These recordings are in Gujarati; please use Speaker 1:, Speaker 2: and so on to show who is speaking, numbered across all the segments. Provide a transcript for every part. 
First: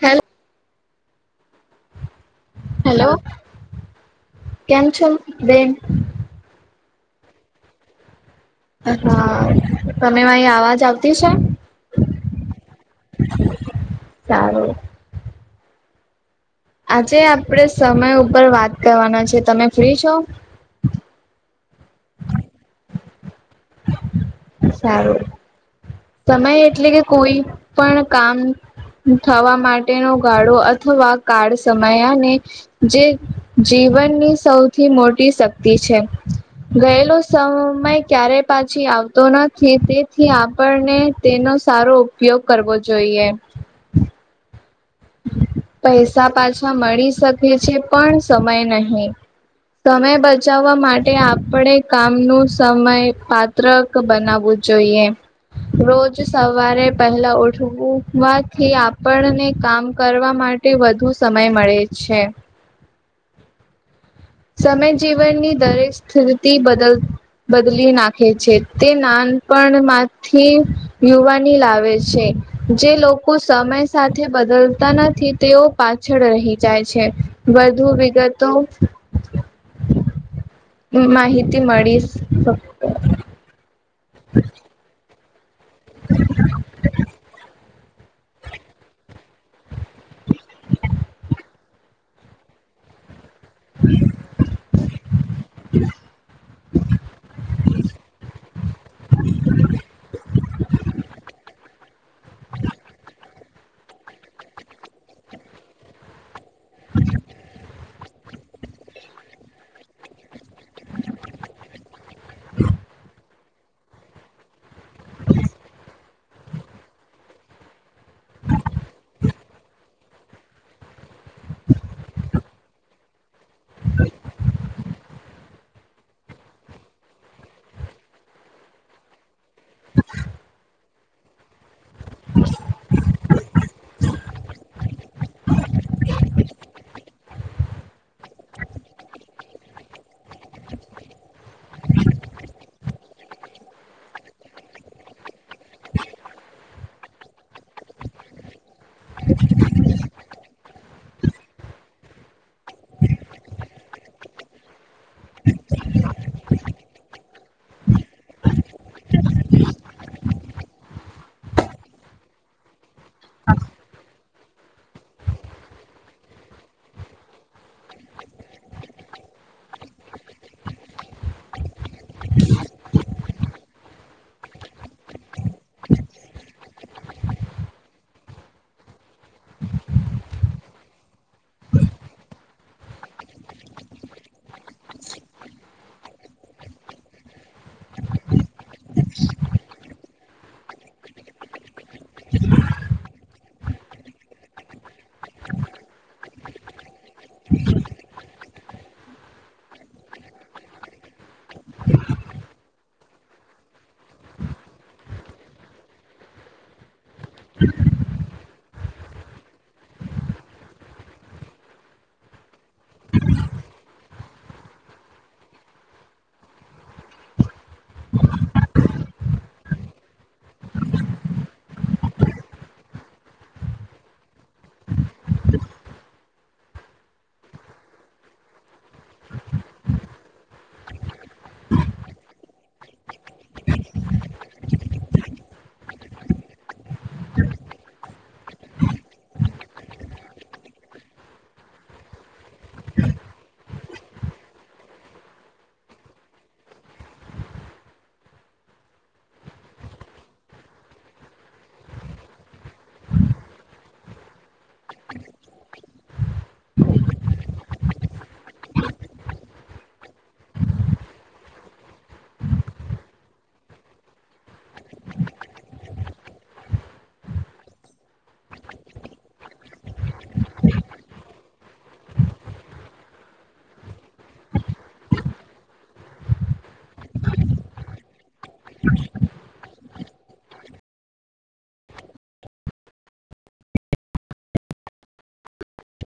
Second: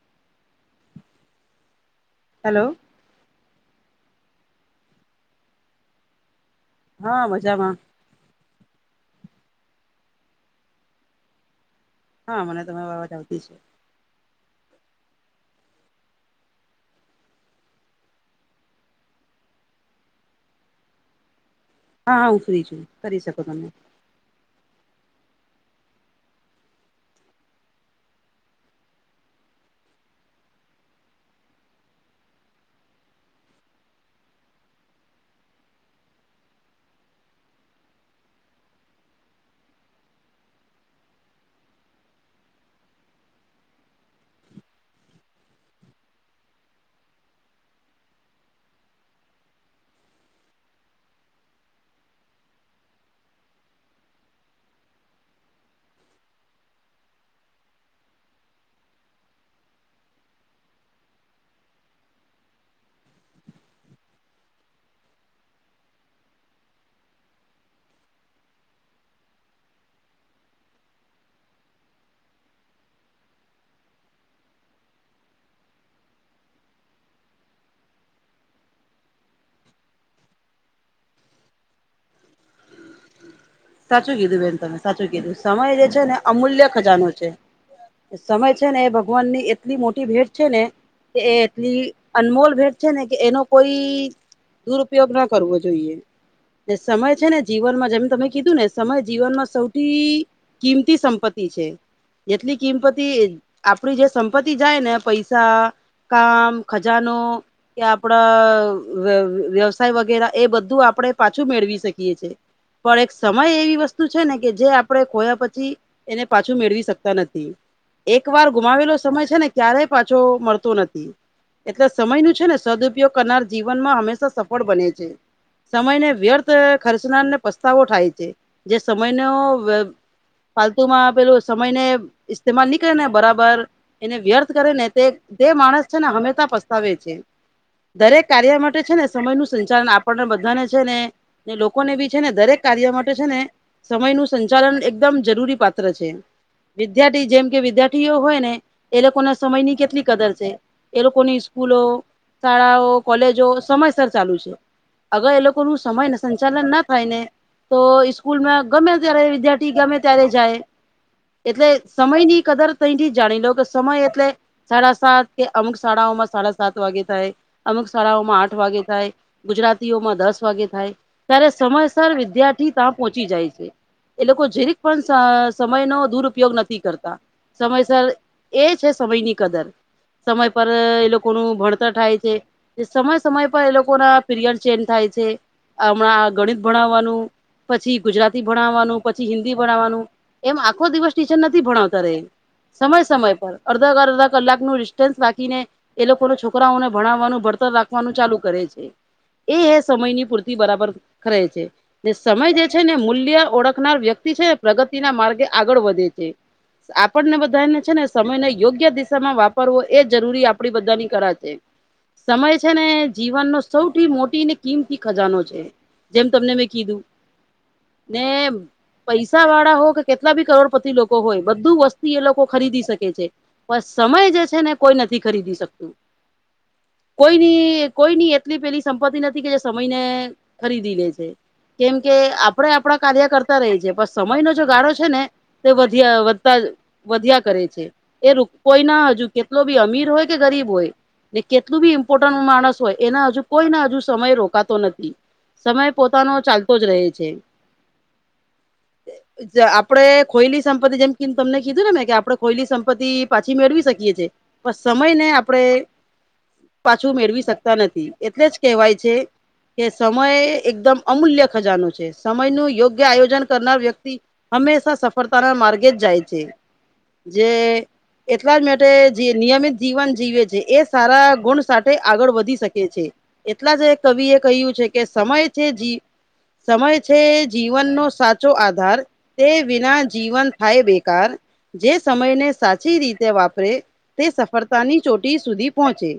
Speaker 1: હેલો.
Speaker 2: હલો.
Speaker 1: હેલો કેમ છો બેન.
Speaker 2: હા મજામાં.
Speaker 1: હા તમે અહીં અવાજ આવતી છે.
Speaker 2: હા મને તમે અવાજ આવતી છે.
Speaker 1: સારું. આજે આપણેે સમય ઉપર વાત કરવાના છે તમે ફ્રી છો.
Speaker 2: હા હા હું ફ્રી છું કરી શકો તમે.
Speaker 1: સારું. સમય એટલે કે કોઈ પણ કામ. થવા માટેનો ગાળો અથવા કાળ સમયાને. જે જીવનની સૌથી મોટી શક્તિ છે. ગયેલો સમય ક્યારે પાછી આવતો નથી તેથી. આપણને તેનો સારો ઉપયોગ કરવો જોઈએ. પૈસા પાછા મળી શકે છે પણ સમય નહી. સમય બચાવવા માટે આપણેે કામનું સમય પા. ત્રક બનાવવું જોઈએ. રોજ સવારે પહેલા ઉઠવાથી આપણને કામ. કરવા માટે વધુ સમય મળે છે. સમય જીવનની દરેક સ્થિતિ બદલ. બદલી નાખે છે તે નાનપણ માં. થી યુવાની લાવે છે જે લોકો સમય સાથે બદલતા નથી. તેઓ પાછળ રહી જાય છે વધુ વિગતો. હ માહિતી મળીશ. ઓકે.
Speaker 2: સાચું કીધું બેન તમે સાચું કીધું સમય જે છે ને અમૂલ્ય ખજાનો છે. સમય છે ને એ ભગવાન ની એટલી મોટી ભેટ છે ને કે એ. એટલી અનમોલ ભેટ છે ને કે એનો. કોઈ દુરુપયોગ ના કરવો જોઈએ જે સમય છે ને જીવનમાં જેમ તમે. કીધું ને સમય જીવનમાં સૌથી કિંમતી સંપત્તિ છે. જેટલી કિંમપતી આપડી જે સંપત્તિ જાય ને પૈસા. કામ ખજાનો. કે આપડા વ્યવસાય વગેરા એ બધું આપણે પાછું મેળવી શકીએ છીએ. પણ એક સમય એવી વસ્તુ છે ને કે જે આપણે ખોયા પછી. એને પાછું મેળવી શકતા નથી. એક વાર ગુમાવેલો સમય છે ને ક્યારેય પાછો મળતો નથી. એટલે સમય નું છે ને સદઉપયોગ કરનાર જીવનમાં હંમેશા સફળ બને છે. સમયને વ્યર્થ ખર્ચનારને પસ્તાવો થાય છે જે સમયનો. ફાલતુમાં પેલું સમય ને ઇસ્તેમાલ ની કરે ને બરાબર. એને વ્યર્થ કરે ને તે તે માણસ છે ને હંમેશા પસ્તાવે છે. દરેક કાર્ય માટે છે ને સમય નું સંચાલન આપણને બધાને છે ને. ને લોકોને બી છે ને દરેક કાર્ય માટે. છે ને સમય નું સંચાલન એકદમ જરૂરી પાત્ર છે. વિદ્યાર્થી જેમ કે વિદ્યાર્થીઓ હોય ને એ લોકો ના સમય ની કેટલી કદર છે. એ લોકોની સ્કૂલો, શાળાઓ, કોલેજો સમયસર ચાલુ છે. અગર એ લોકો નું સમય ને સંચાલન ના થાય ને. તો સ્કૂલમાં ગમે ત્યારે વિદ્યાર્થી ગમે ત્યારે જાય. એટલે સમય ની કદર ત થી જાણી લો કે સમય એટલે સાડા સાત કે અમુક શાળાઓમાં સાડા સાત વાગે થાય અમુક શાળાઓમાં આઠ વાગે થાય. ગુજરાતીઓમાં દસ વાગે થાય ત્યારે સમયસર વિદ્યાર્થી ત્યાં પોહોંચી જાય છે. એ લોકો જેરીક પણ સમય નો દુરુપયોગ નથી કરતા સમયસર એ છે સમયની કદર સમય પર એ લોકોનું ભણતર થાય છે. સમય સમય પર એ લોકો ના પીરિયડ ચેન્જ થાય છે હમણાં ગણિત ભણાવવાનું પછી ગુજરાતી ભણાવવાનું પછી હિન્દી ભણાવવાનું એમ આખો દિવસ ટીચર નથી ભણાવતા રે સમય સમય પર અડધા અ અડધા કલાકનું ડિસ્ટન્સ રાખીને એ લોકો ના છોકરાઓને ભણાવવાનું ભણતર રાખવાનું ચાલુ કરે છે. એ હે સમયની પૂરતી બરાબર કરરે છે. જે સમય જે છે ને મૂલ્ય ઓળખનાર વ્યક્તિ છે ને પ્રગતિના માર્ગે આગળ વધે છે. આપણને બધાને છે ને સમય ને યોગ્ય દિશામાં વાપરવો એ જરૂરી આપડી બધાની કરા છે. સમય છે ને જીવનનો સૌથી મોટી ને કિંમતી ખજાનો છે જેમ તમને મે કીધું [inaudible] નેમ પૈસા વાળા હો કે કેટલા બી કરોડપતિ લોકો હોય બધું વસ્તી એ લોકો ખરીદી શકે છે. પણ સમય જે છે ને કોઈ નથી ખરીદી શકતું કોઈની કોઈની એટલી પેલી સંપત્તિ નથી કે જે સમયને ખરીદી લે છે. કેમ કે આપડે આપણા કાર્ય કરતા રહી છેએ પણ સમય ન જો ગાળો છે ને તે વધિયા વધતા વધ્યા કરે છે એ કોઈ ના હજુ કેટલો બી અમીર હોય કે ગરીબ હોય. ને કેટલું બી ઇમ્પોર્ટન્ટ માણસ હોય એના હજુ કોઈને હજુ સમય રોકાતો નથી. સમય પોતાનો ચાલતો જ રહે છે.
Speaker 1: [inaudible]
Speaker 2: આપણેે ખોયલી સંપત્તિ જેમ તમને કીધું નેને કે આપડણે ખોયલી સંપત્તિ પાછી મેળવી શકીએ છીએ બસ સમય ને આપડણે પાછું મેળવી શકતા નથી એટલે જ કહેવાય છે કે સમયે એકદમ. અમૂલ્ય ખજાનું છે સમય નું યોગ્ય આયોજન કરનાર વ્યક્તિ હંમેશા સફળતાના માર્ગે જ જાય છે જે એટલા જ માટે જે નિયમિત જીવન જીવે છે એ સારા ગુણ સાથે આગળ વધી શકે છે. એટલા જ એક કવિ એ કહ્યું છે કે સમય છે જી સમય છે જીવનનો સાચો આધાર તે વિના જીવન થાય બેકાર જે સમયને સાચી રીતે વાપરે તે સફળતાની ચોટી સુધી પહોંચે.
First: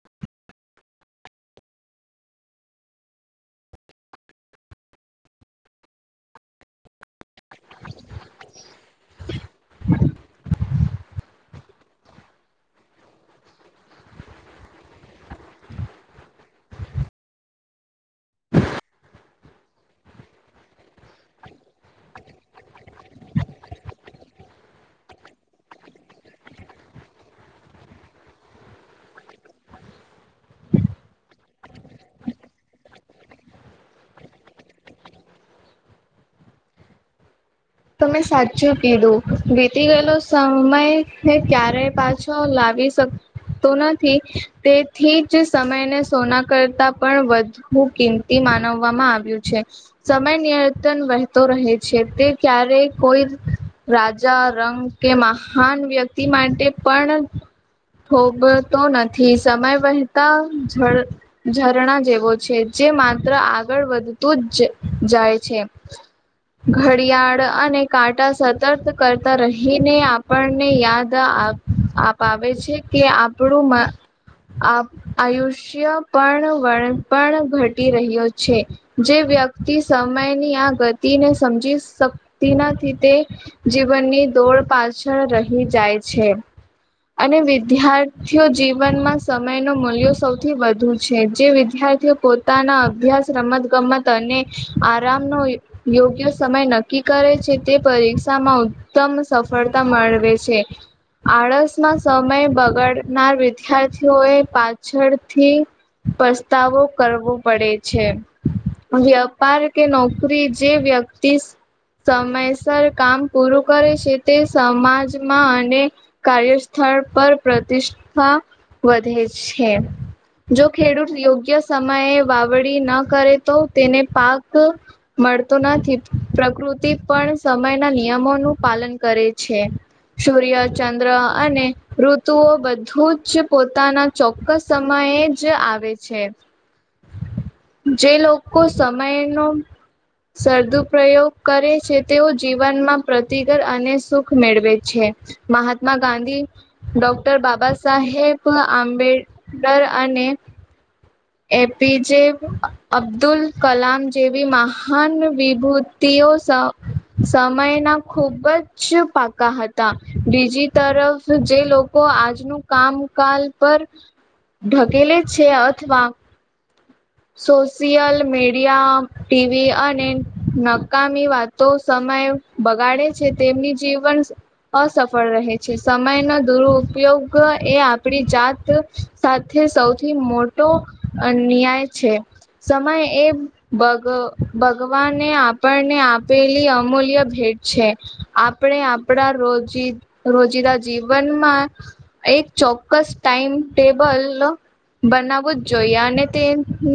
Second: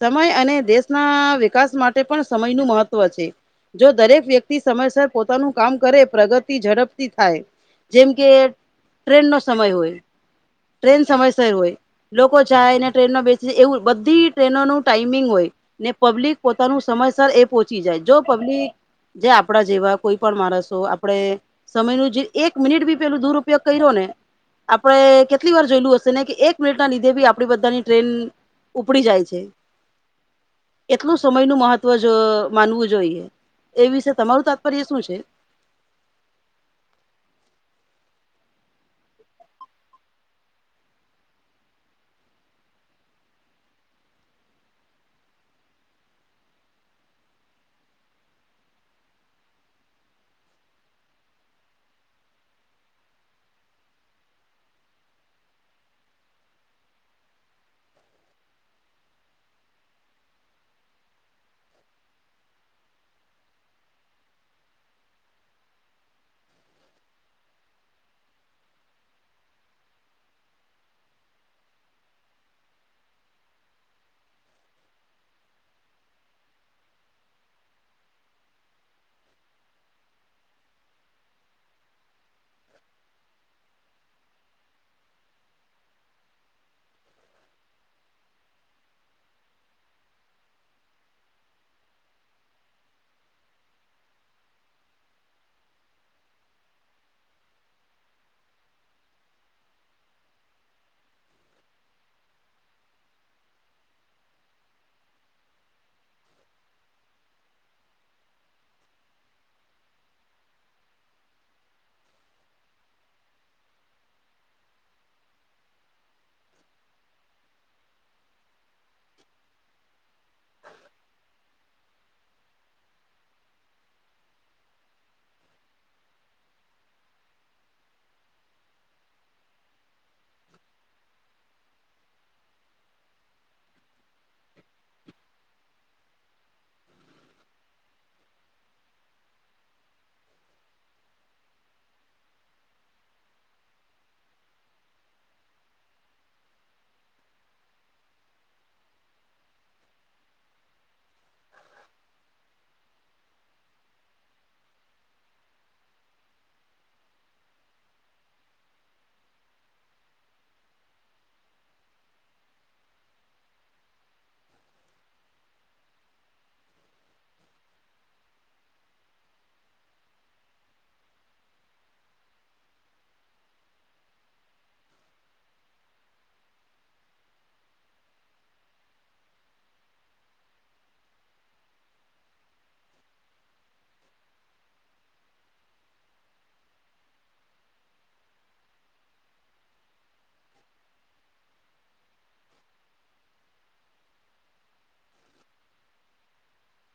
Speaker 2: સમય અને દેશના વિકાસ માટે પણ સમય નું મહત્વ છે જો દરેક વ્યક્તિ સમયસર પોતાનું કામ કરે પ્રગતિ ઝડપથી થાય જેમ કે ટ્રેન નો સમય હોય ટ્રેન સમયસર હોય. લોકો જાય ને ટ્રેનમાં બેસી એવું બધી ટ્રેનોનું ટાઈમિંગ હોય. ને પબ્લિક પોતાનું સમયસર એ પોહોંચી જાય જો પબ્લિક જે આપણા જેવા કોઈ પણ માણસો આપણે સમય ન જે એક મિનિટ બી પેલું દુરપયોગ કર્યો ને આપણે કેટલી વાર જોયેલું હશે ને કે એક મિનિટ ના લીધે બી આપડી બધાની ટ્રેન. ઉપડી જાય છે એટલું સમય નું મહત્વ માનવું જોઈએ. એ વિશે તમારું તાત્પર્ય શું છે.
Speaker 1: ત મેમે સાચું પીધું વીતી ગયેલો સમય એ ક્યારે પાછો લાવી શક. તો નથી તેથી જ સમયને સોના કરતા પણ વધુ. હું કિમતી માનવવામાં આવ્યું છે સમય નિયતન વહેતો રહે છે તે ક્યારે કોઈ રાજા રંગ કે મહાન વ્યક્તિ માટે પણ ભોગતો નથી સમય વહેતા જળ ઝરણા જેવો છે જે માત્ર આગળ વધતું જ જાય છે. ઘડિયાળ અને કાંટા સતર્કરતા રહીને આપણને યાદ આ આપાવે છે કે આપણું આ આયુષ્ય પણ વ પણ ઘટી રહ્યો છે. જે વ્યક્તિ સમયની આ ગતિને સમજી શક- તેનાથી તે જીવનની દોડ પાછળ રહી જાય છે. અને વિદ્યાર્થીઓ જીવનમાં સમય ન મૂલ્યો સૌથી વધુ છે જે વિદ્યાર્થીઓ પોતાના અભ્યાસ રમત ગમત અને આરામનો યોગ્ય સમય નક્કી નકી કરે છે તે પરીક્ષામાં ઉત્તમ સફળતા મેળવે છે. આળસમાં સમય બગાડનાર વિદ્યાર્થીઓ એ પાછળથી પસ્તાવો કરવો પડે છે. વેપાર કે નોકરી જે વ્યક્તિ સમયસર કામ પૂરું કરે છે તે સમાજમાં અને કાર્યસ્થળ પર પ્રતિષ્ઠા વધે છે. જો ખેડૂત યોગ્ય સમયે વાવડી ન કરે તો તેને પાક મળતો નથી પ્રકૃતિ તે પણ સમયના નિયમોનું પાલન કરે છે. સૂર્ય ચંદ્ર અને ઋતુઓ બધું જ પોતાના ચોક્કસ સમયે જ આવે છે. જે લોકો સમય નો સરદુ પ્રયોગ કરે છે તેઓ જીવનમાં પ્રતિક [inaudible] અને સુખ મેળવે છે. મહાત્મા ગાંધી ડોક્ટર બાબા સાહેબ આંબેડકર અને એપી જે અબ્દુલ કલામ જેવી મહાન વિભૂતિઓ સાથે સમયના ખુબ જ પાકા હતા બીજી તરફ જે લોકો આજનું કામકાલ પર ઢકેલે છે અથવા સોશિયલ મીડિયા ટીવી અને નકામી વાતો સમય બગાડે છે તેમની જીવન અસફળ રહે છે સમયનો દુરુપયોગ એ આપણી જાત સાથે સૌથી મોટો ન્યાય છે સમય એ બગ ભગવાને આપણને આપેલી અમૂલ્ય ભેટ છે. આપણે આપણા રોજી રોજીિદા જીવનમાં એક ચોક્કસ ટાાઈમ ટેબલ બનાવવું જ જોઈએ અને તે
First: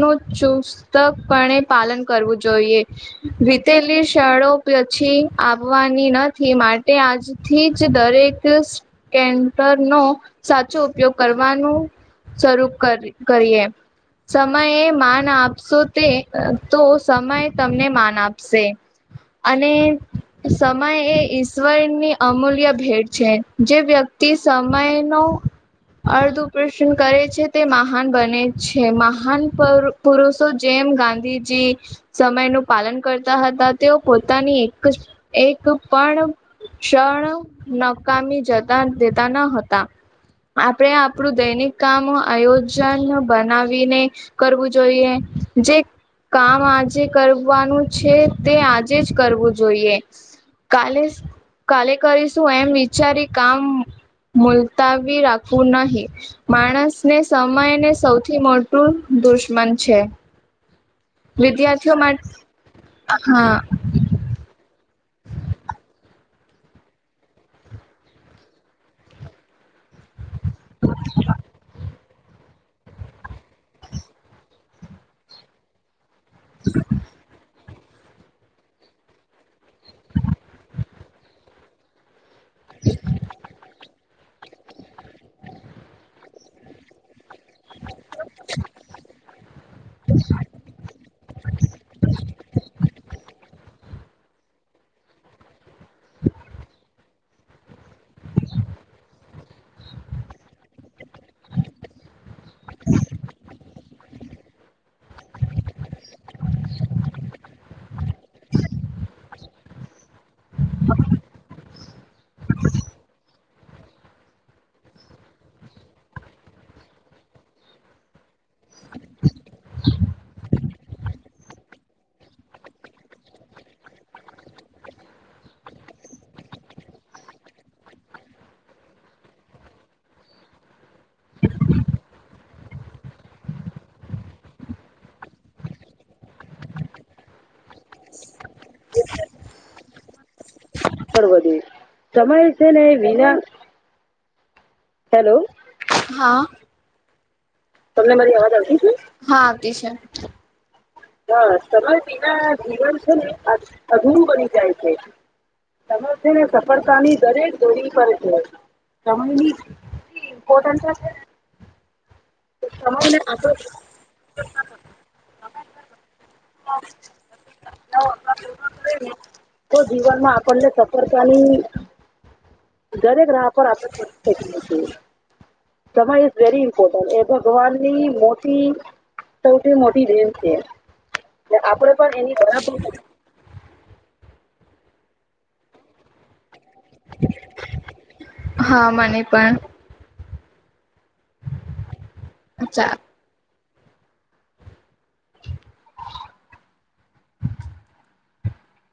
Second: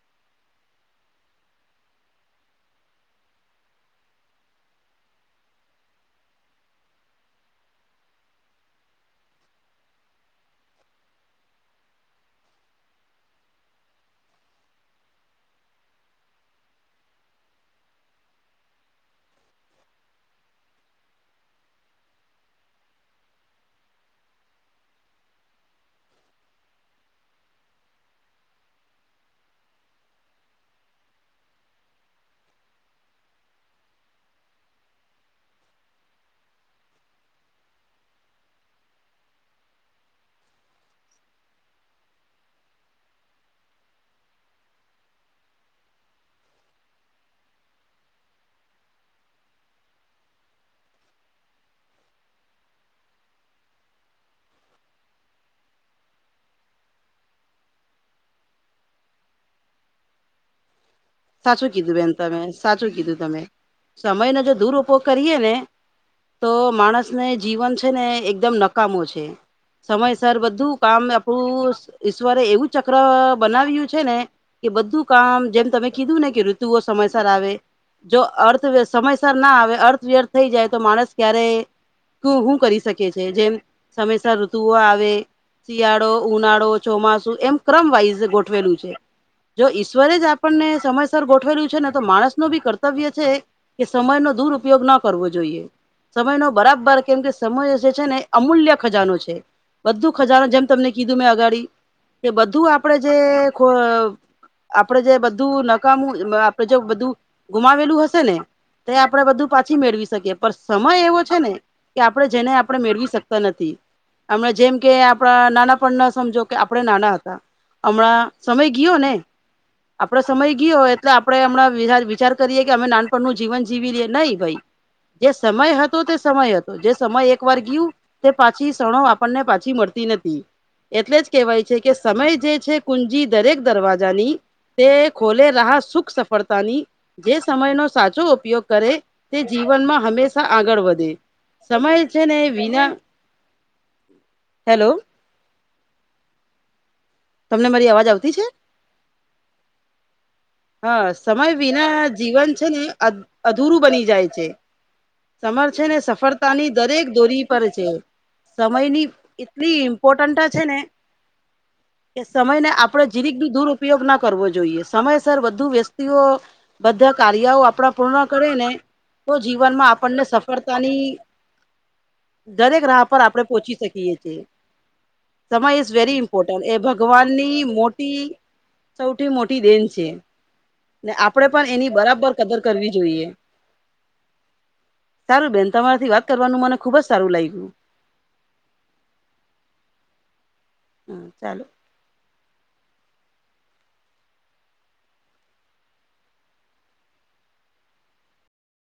Speaker 1: નું ચુસ્તપણે પાલન કરવું જોઈએ. વીતેલી શાળા પછી આવવાની નથી માટે આજથી જ દરેક ર નો સાચો ઉપયોગ કરવાનું સ્વરૂપ કરીએ. સમય માન આપશો તે તો સમય તમને માન આપશે. અને સમય એ ઈશ્વર ની અમૂલ્ય ભેટ છે જે વ્યક્તિ સમય નો અર્ધ ઉપષન કરે છે તે મહાન બને છે મહાન મહાન પર પુરુષો જેમ ગાંધીજી સમયનું પાલન કરતા હતા તેઓ પોતાની એક એક પણ ક્ષણ નકામી જતા દેતા ન હતા. આપણે આપણું દૈનિક કામ આયોજન બનાવીને કરવું જોઈએ, જે કામ આજે કરવાનું છે તે આજે જ કરવું જોઈએ. કાલે કાલે કરીશું એમ વિચારી કામ મુલતાવી રાખવું નહી માણસને સમયને સૌથી મો દુશ્મન છે.
Speaker 2: સાચું કીધું
Speaker 1: વિદ્યાર્થીઓ
Speaker 2: બેન
Speaker 1: માટે
Speaker 2: તમે સાચું કીધું તમે,
Speaker 1: હા.
Speaker 2: સમયનો જો દૂર ઉપયોગ કરીએ ને. તો માણસને જીવન છે ને એકદમ નકામો છે. સમયસર બધું કામ આપણું ઈશ્વરે એવું ચક્ર બનાવ્યું છે ને, કે બધું કામ જેમ તમે કીધું ને કે ઋતુઓ સમયસર આવે. જો અર્થવ્ય સમયસર ના આવે અર્થવ્યર્થ થઈ જાય તો માણસ ક્યારે શું કરી શકે છે જેમ સમયસર તુઓ આવે, શિયાળો ઉનાળો ચોમાસું. એમ ક્રમ વાઈઝ ગોઠવેલું છે, જો ઈશ્વરે જ આપણને સમયસર ગોઠવેલું છે ને તો માણસ ન ભી કર્તવ્ય છે કે સમય નો દુર ઉપયોગ ના કરવો જોઈએ. સમય નો બરાબર કેમ કે સમ છે ને અમૂલ્ય ખજાનો છે, બધું ખજાનો જેમ તમને કીધું મેં અગાડી. એ બધું આપડે જે આપડે જે બધું આપડે જો બધું ગુમાવેલું હશે ને, તો આપણેે બધું પાછી મેળવી શકીએ. પર સમય એવો છે ને, કે આપણે જેને આપણે મેળવી શકતા નથી. હમણા જેમ કે આપણા નાના પણ ના સમજો કે આપણે નાના હતા. હમણાં સમય ગયો ને, આપડો સમય ગ ગય એટલે આપડે હમણા વિચાર કરીએ કે અમે નાનપણ નું જીવન જીવી લઈએ નહી ભાઈ. જે સમય હતો તે સમય હતો જે સમય એક વાર ગયું. તે પાછી સણો આપણને પાછી મળતી નથી. એટલે જ કેહેવાય છે કે સમય જે છે કુંજી દરેક દરવાજાની તે ખોલે રહહ સુખ સફળતાની. જે સમયનો સાચો ઉપયોગ કરે, તે જીવનમાં હંમેશા આગળ વધે, સમય છે ને વિના હેલો.
Speaker 1: હેલો, હા. તમને મારી આવાજ આવતી છે? હા આવતી છે.
Speaker 2: હા સમય વિના જીવન છે ને અધૂરું બની જાય છે. સમર છે ને સફળતાની દરેક દોરી પર છે, સમય ની
Speaker 1: સમયની
Speaker 2: એટલી પોટનટા છે ને.
Speaker 1: હ [inaudible]
Speaker 2: કે સમય ને આપડે જીરીક બી દૂર ઉપયોગ ના કરવો જોઈએ સમય વધુ વ્યસ્તિઓ બધા કાર્યઓ આપણા પૂર્ણ કરે ને. તો જીવનમાં આપણને સફળતાની
Speaker 1: દરેક
Speaker 2: આપણે
Speaker 1: રાહ પર
Speaker 2: પહોંચી શકીએ છીએ.
Speaker 1: આપણે સમય ઇઝ વેરી ઇમ્પોર્ટન્ટ એ ભગવાનની મોટી સૌથી મોટી દેન છે.
Speaker 2: ને આપણે પણ એની બરાબર કદર કરવી જોઈએ. સારું બેન તમારાથી વાત કરવાનું મને ખુબ જ સારું લાગ્યું.
Speaker 1: હા મને પણ.
Speaker 2: હા ચાલું.
Speaker 1: અચ્છા.